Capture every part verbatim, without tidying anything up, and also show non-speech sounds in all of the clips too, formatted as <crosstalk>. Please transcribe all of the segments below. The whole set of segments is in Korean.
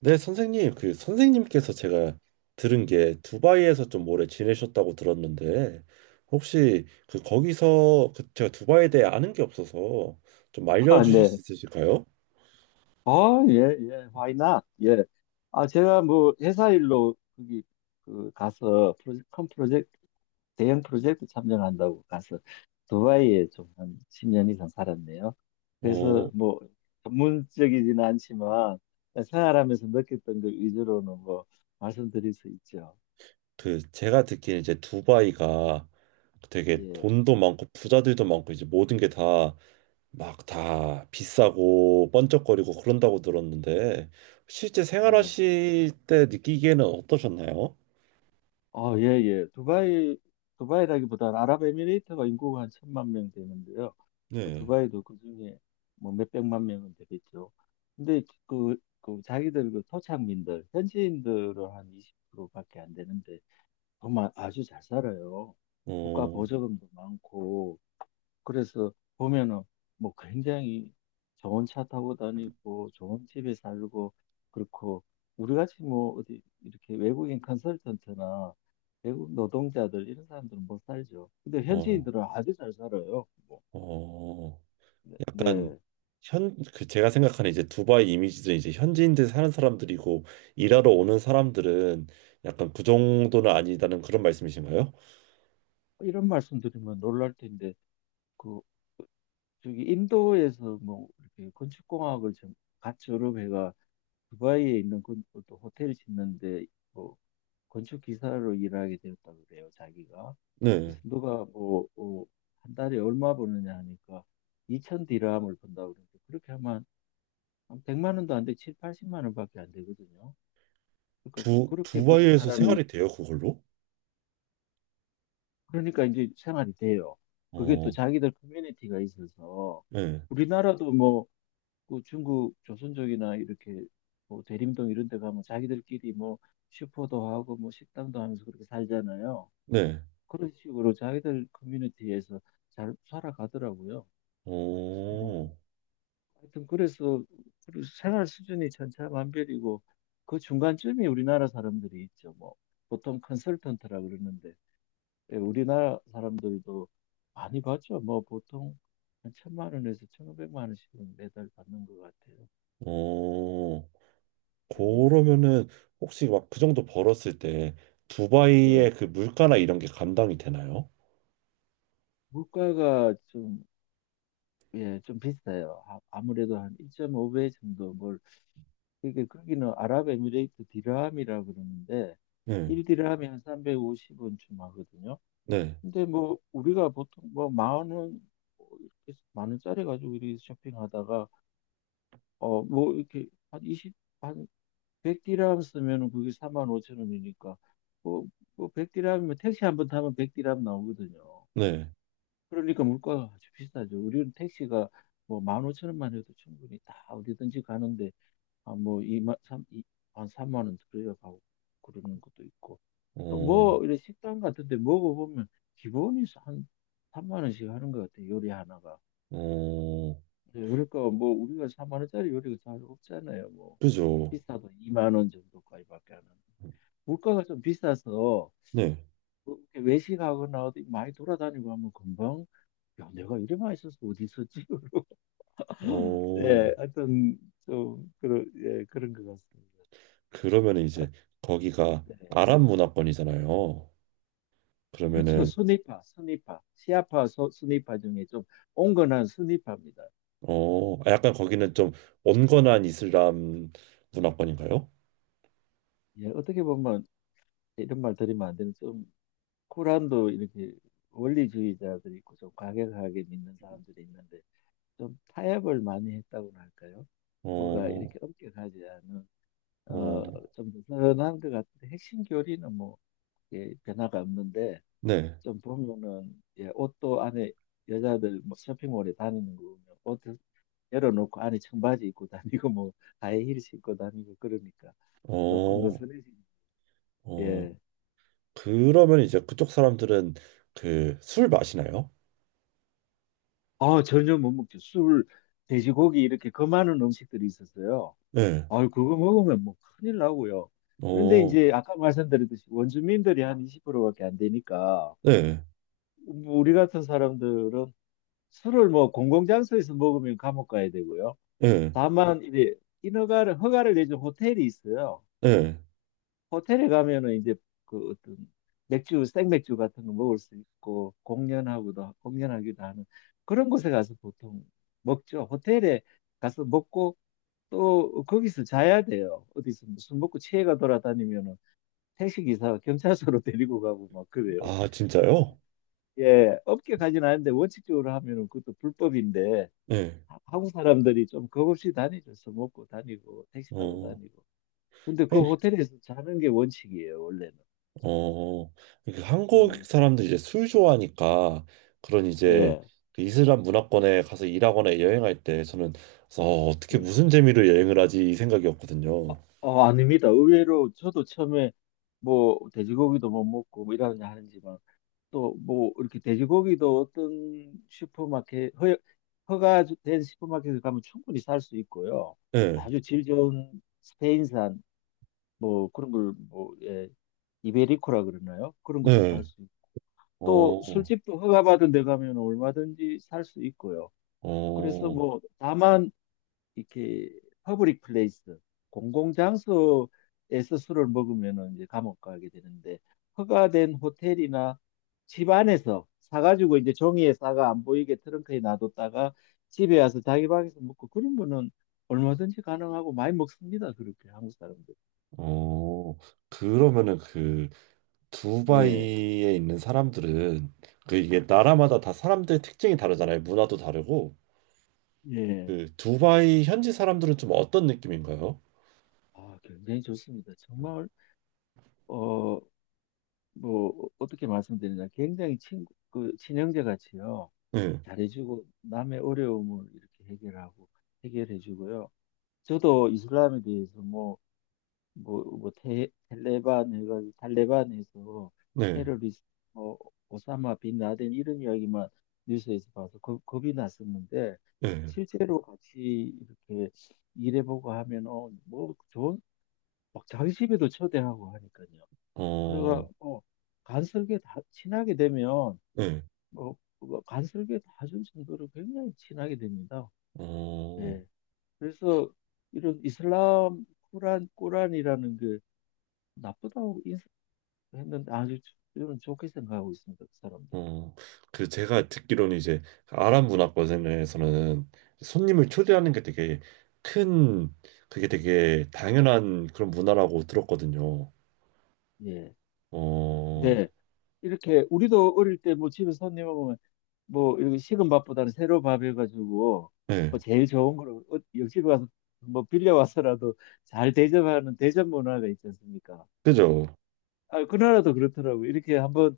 네, 선생님. 그 선생님께서 제가 들은 게 두바이에서 좀 오래 지내셨다고 들었는데 혹시 그 거기서 그 제가 두바이에 대해 아는 게 없어서 좀 아, 알려주실 수 네. 있으실까요? 어, 예, 예, why not? 예. 아, 제가 뭐 회사 일로 거기 그 가서 프로젝트, 큰 프로젝트, 대형 프로젝트 참여한다고 가서 두바이에 좀 한 십 년 이상 살았네요. 어, 그래서 뭐 전문적이지는 않지만 생활하면서 느꼈던 그 위주로는 뭐 말씀드릴 수 있죠. 그 제가 듣기에 이제 두바이가 되게 예, 돈도 많고 부자들도 많고 이제 모든 게 다 막 다 비싸고 번쩍거리고 그런다고 들었는데 실제 예. 생활하실 때 느끼기에는 어떠셨나요? 어, 예, 예. 두바이, 두바이라기보다는 아랍에미레이트가 인구가 한 천만 명 되는데요. 어, 네. 두바이도 그중에 뭐 몇백만 명은 되겠죠. 근데 그, 그 자기들 그 토착민들, 현지인들은 한 이십 프로밖에 안 되는데 정말 아주 잘 살아요. 국가 어, 보조금도 많고 그래서 보면은 뭐 굉장히 좋은 차 타고 다니고 좋은 집에 살고 그렇고 우리같이 뭐 어디 이렇게 외국인 컨설턴트나 외국 노동자들 이런 사람들은 못 살죠. 근데 어. 현지인들은 아주 잘 살아요. 뭐, 어, 네. 약간 네. 현, 그 제가 생각하는 이제 두바이 이미지는 이제 현지인들 사는 사람들이고 일하러 오는 사람들은 약간 그 정도는 아니다는 그런 말씀이신가요? 이런 말씀 드리면 놀랄 텐데 그 저기 인도에서 뭐 이렇게 건축공학을 좀 같이 여러 회가 두바이에 있는 건, 또 호텔 짓는데 뭐 건축 기사로 일하게 되었다 그래요 자기가. 그래서 네. 누가 뭐 어, 한 달에 얼마 버느냐 하니까 이천 디람을 번다 그러는데 그렇게 하면 한 백만 원도 안 돼, 칠, 팔십만 원밖에 안 되거든요. 그러니까 두, 그렇게 버는 두바이에서 사람이 생활이 돼요, 그걸로? 그러니까 이제 생활이 돼요. 그게 또 어, 자기들 커뮤니티가 있어서 네. 우리나라도 뭐그 중국 조선족이나 이렇게 뭐 대림동 이런 데 가면 자기들끼리 뭐 슈퍼도 하고 뭐 식당도 하면서 그렇게 살잖아요. 네. 그런 식으로 자기들 커뮤니티에서 잘 살아가더라고요. 그래서 뭐 어, 하여튼 그래서 우리 생활 수준이 천차만별이고 그 중간쯤이 우리나라 사람들이 있죠. 뭐 보통 컨설턴트라 그러는데 예, 우리나라 사람들도 많이 받죠. 뭐 보통 한 천만 원에서 천오백만 원씩은 매달 받는 것 같아요. 어, 예, 그러면은 혹시 막 그 정도 벌었을 때 예. 두바이의 그 물가나 이런 게 감당이 되나요? 물가가 좀, 예, 좀 비싸요. 아, 아무래도 한 일 점 오 배 정도 뭘, 그게 거기는 아랍에미레이트 디람이라 그러는데 네. 일 디람이 한 삼백오십 원쯤 하거든요. 네. 근데 뭐 우리가 보통 뭐 만 원, 뭐 이렇게 만 원짜리 가지고 이렇게 쇼핑하다가 어 뭐 이렇게 한 이십, 한 백 디람 쓰면은 그게 사만 오천 원이니까 뭐, 뭐 백 디람이면 택시 한 번 타면 백 디람 나오거든요. 네. 그러니까 물가가 아주 비싸죠. 우리는 택시가 뭐 일 오천 원만 오천 원만 해도 충분히 다 어디든지 가는데 아, 뭐 이만 삼 이한 삼만 원 들어야 가고 그러는 것도 있고 또 어, 뭐 이런 식당 같은데 먹어보면 기본이 한 삼만 원씩 하는 것 같아요. 요리 하나가. 어, 네, 그러니까 뭐 우리가 사만 원짜리 요리가 잘 없잖아요. 뭐 그죠. 비싸도 이만 원 정도까지밖에 안 하는데. 물가가 좀 비싸서 네. 렇게 외식하거나 어디 많이 돌아다니고 하면 금방 야 내가 이래 많이 써서 어디 있었지? <laughs> 예, 어, 하여튼 좀 그런 예, 그런 것 같습니다. 그러면 이제 거기가 네. 아랍 문화권이잖아요. 그렇죠. 그러면은 순위파, 순위파, 시아파, 소, 순위파 중에 좀 온건한 순위파입니다. 어, 아, 약간 거기는 좀 온건한 이슬람 문화권인가요? 예, 어떻게 보면 이런 말 드리면 안 되는 좀 쿠란도 이렇게 원리주의자들이 있고 좀 과격하게 믿는 사람들이 있는데 좀 타협을 많이 했다고나 할까요? 뭐가 어, 이렇게 엄격하지 않은 어, 어, 좀 느슨한 것 같은데 핵심 교리는 뭐 예, 변화가 없는데 네. 좀 보면은 예, 옷도 안에 여자들 뭐 쇼핑몰에 다니는 거 보면 옷 열어놓고 안에 청바지 입고 다니고 뭐 하이힐 신고 다니고 그러니까 조금 어, 느슨해지죠. 어, 예. 그러면 이제 그쪽 사람들은 그 술 마시나요? 아 전혀 못 먹죠. 술, 돼지고기 이렇게 그 많은 음식들이 있었어요. 네. 아 그거 먹으면 뭐 큰일 나고요. 그런데 어, 이제 아까 말씀드렸듯이 원주민들이 한 이십 프로밖에 안 되니까 네. 뭐 우리 같은 사람들은 술을 뭐 공공장소에서 먹으면 감옥 가야 되고요. 네. 다만 이제 인허가를 허가를 내준 호텔이 있어요. 네. 호텔에 가면은 이제 그 어떤 맥주 생맥주 같은 거 먹을 수 있고 공연하고도 공연하기도 하는 그런 곳에 가서 보통 먹죠. 호텔에 가서 먹고 또 거기서 자야 돼요. 어디서 무슨 먹고 취해가 돌아다니면은 택시기사 경찰서로 <laughs> 데리고 가고 막 그래요. 아, 진짜요? 예, 업계 가진 않는데 원칙적으로 하면은 그것도 불법인데 네. 한국 사람들이 좀 겁없이 다니죠. 술 먹고 다니고 택시 타고 어. 다니고. 근데 그 호텔에서 자는 게 원칙이에요, 원래는. 어, 이렇게 한국 음, 사람들이 이제 술 좋아하니까 그런 이제 예, 그 이슬람 문화권에 가서 일하거나 여행할 때 저는 그래서 어, 어떻게 예. 무슨 재미로 여행을 하지 이 생각이었거든요. 어, 아닙니다. 의외로 저도 처음에 뭐 돼지고기도 못 먹고 뭐 이러냐 하는지만 또 뭐 이렇게 돼지고기도 어떤 슈퍼마켓 허, 허가된 슈퍼마켓에 가면 충분히 살 수 있고요. 네, 아주 질 좋은 스페인산 뭐 그런 걸뭐 예, 이베리코라 그러나요? 그런 것도 살 네. 수 있고 또 어, 술집도 허가받은 데 가면 얼마든지 살 수 있고요. 그래서 어, 뭐 다만 이렇게 퍼블릭 플레이스 공공장소에서 술을 먹으면은 이제 감옥 가게 되는데 허가된 호텔이나 집 안에서 사가지고 이제 종이에 싸가 안 보이게 트렁크에 놔뒀다가 집에 와서 자기 방에서 먹고 그런 거는 얼마든지 가능하고 많이 먹습니다. 그렇게 한국 사람들. 어. 그러면은 그 예, 두바이에 있는 사람들은 그 이게 나라마다 다 사람들 특징이 다르잖아요. 문화도 다르고 예. 그 두바이 현지 사람들은 좀 어떤 느낌인가요? 아, 굉장히 좋습니다. 정말 어 뭐 어- 떻게 말씀드리냐 굉장히 친구 그 친형제 같이요. 네, 잘해주고 남의 어려움을 이렇게 해결하고 해결해주고요. 저도 이슬람에 대해서 뭐 뭐뭐 텔레반 해가지고 탈레반에서 네, 테러리스트 뭐 오사마 빈 라덴 이런 이야기만 뉴스에서 봐서 겁, 겁이 났었는데 네. 실제로 같이 이렇게 일해보고 하면 어, 뭐 좋은 막 자기 집에도 초대하고 하니까요. 그래가 어, 뭐 간설계 다 친하게 되면 네. 뭐 그거 간설계 다 준 정도로 굉장히 친하게 됩니다. 어, 예. 그래서 이런 이슬람 꾸란 꾸란이라는 게 나쁘다고 인식했는데 아주 저는 좋게 생각하고 있습니다. 그 사람들. 어, 그 제가 듣기로는 이제 아랍 문화권에서는 손님을 초대하는 게 되게 큰, 그게 되게 당연한 그런 문화라고 들었거든요. 예. 어, 네. 이렇게 우리도 어릴 때 뭐 집에 손님 오면 뭐 이렇게 식은 밥보다는 새로 밥 해가지고 네. 뭐 제일 좋은 거로 어, 옆집에 가서 뭐 빌려와서라도 잘 대접하는 대접 문화가 있지 않습니까? 그죠? 아, 그 나라도 그렇더라고. 이렇게 한번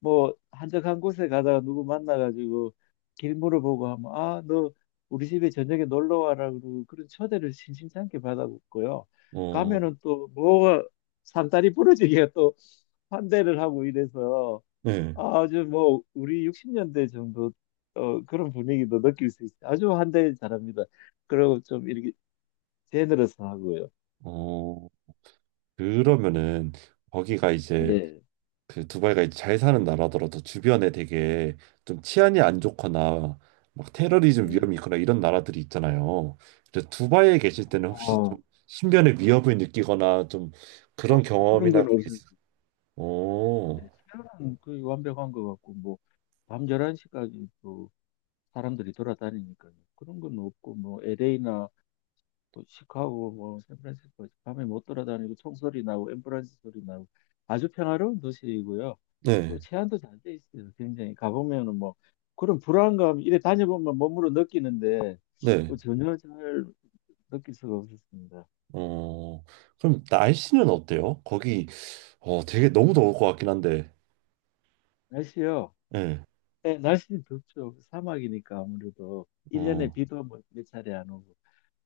뭐 한적한 곳에 가다가 누구 만나가지고 길 물어보고 하면 아, 너 우리 집에 저녁에 놀러 와라 그러고 그런 초대를 심심찮게 받았고요. 어, 가면은 또 뭐가 산다리 부러지게 또 환대를 하고 이래서 네. 아주 뭐 우리 육십 년대 정도 어, 그런 분위기도 느낄 수 있어요. 아주 환대 잘합니다. 그리고 좀 이렇게 제너러스 하고요. 어, 그러면은 거기가 이제 예, 그 두바이가 이제 잘 사는 나라더라도 주변에 되게 좀 치안이 안 좋거나 막 테러리즘 위험이 예. 있거나 이런 나라들이 있잖아요. 그래서 두바이에 계실 때는 혹시 좀 어, 신변의 위협을 느끼거나 좀 그런 어, 그- 그런 경험이나 건 그런 게 없어요. 있어요? 네, 오, 수면은 거의 완벽한 것 같고, 뭐, 밤 열한 시까지 또 사람들이 돌아다니니까요. 그런 건 없고, 뭐, 엘에이나 시카고, 뭐, 샌프란시스코, 밤에 못 돌아다니고 총소리 나고, 앰뷸런스 소리 나고, 아주 평화로운 도시이고요. 그리고 네, 치안도 잘 돼 있어요. 굉장히. 가보면은 뭐, 그런 불안감, 이래 다녀보면 몸으로 느끼는데, 네. 뭐 전혀 잘 느낄 수가 없었습니다. 어, 그럼 날씨는 어때요? 거기 어 되게 너무 더울 것 같긴 한데, 날씨요? 네, 네, 날씨는 덥죠. 사막이니까 아무래도. 일년에 어, 비도 뭐 몇 차례 안 오고.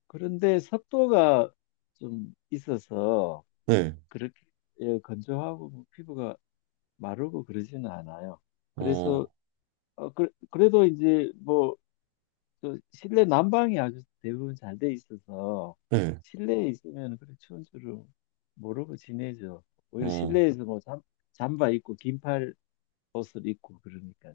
그런데 습도가 좀 있어서 네, 그렇게 예, 건조하고 뭐 피부가 마르고 그러지는 않아요. 그래서 어, 어, 그, 래도 이제 뭐저 실내 난방이 아주 대부분 잘 돼 있어서 네, 실내에 있으면 그래 추운 줄을 모르고 지내죠. 오히려 어, 실내에서 뭐 잠, 잠바 입고 긴팔 옷을 입고 그러니까요.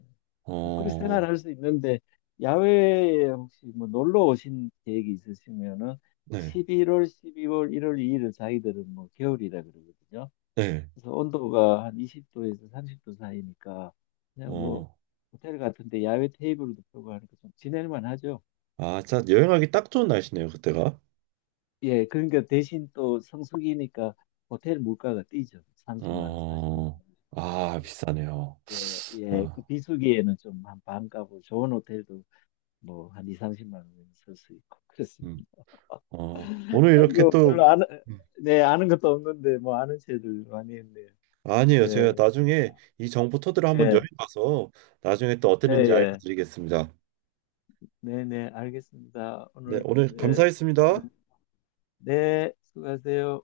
뭐 그렇게 어, 생활할 수 있는데 야외에 혹시 뭐 놀러 오신 계획이 있으시면은 네, 십일 월, 십이 월, 일 월, 이 일을 자기들은 뭐 겨울이라 그러거든요. 네, 그래서 온도가 한 이십 도에서 삼십 도 사이니까 그냥 뭐 어. 호텔 같은데 야외 테이블도 펴고 하니까 좀 지낼만 하죠. 아, 진짜 여행하기 딱 좋은 날씨네요, 그때가. 예, 그러니까 대신 또 성수기니까 호텔 물가가 뛰죠. 삼십만 원, 사십만 어, 원. 아, 비싸네요. 예, 예, 아, 그 비수기에는 좀 한 반값으로 좋은 호텔도 뭐 한 이, 삼십만 원은 쓸 수 있고 음, 그랬습니다. 어, 오늘 이렇게 이거 또, 별로 아는, 음. 네, 아는 것도 없는데, 뭐 아는 체를 많이 했네요. 아니에요. 예, 제가 나중에 이 정보 토대로 한번 여행 네, 가서 나중에 또 네, 어땠는지 예, 알려드리겠습니다. 네, 네, 알겠습니다. 네, 오늘, 오늘 예, 수고- 감사했습니다. 네, 수고하세요.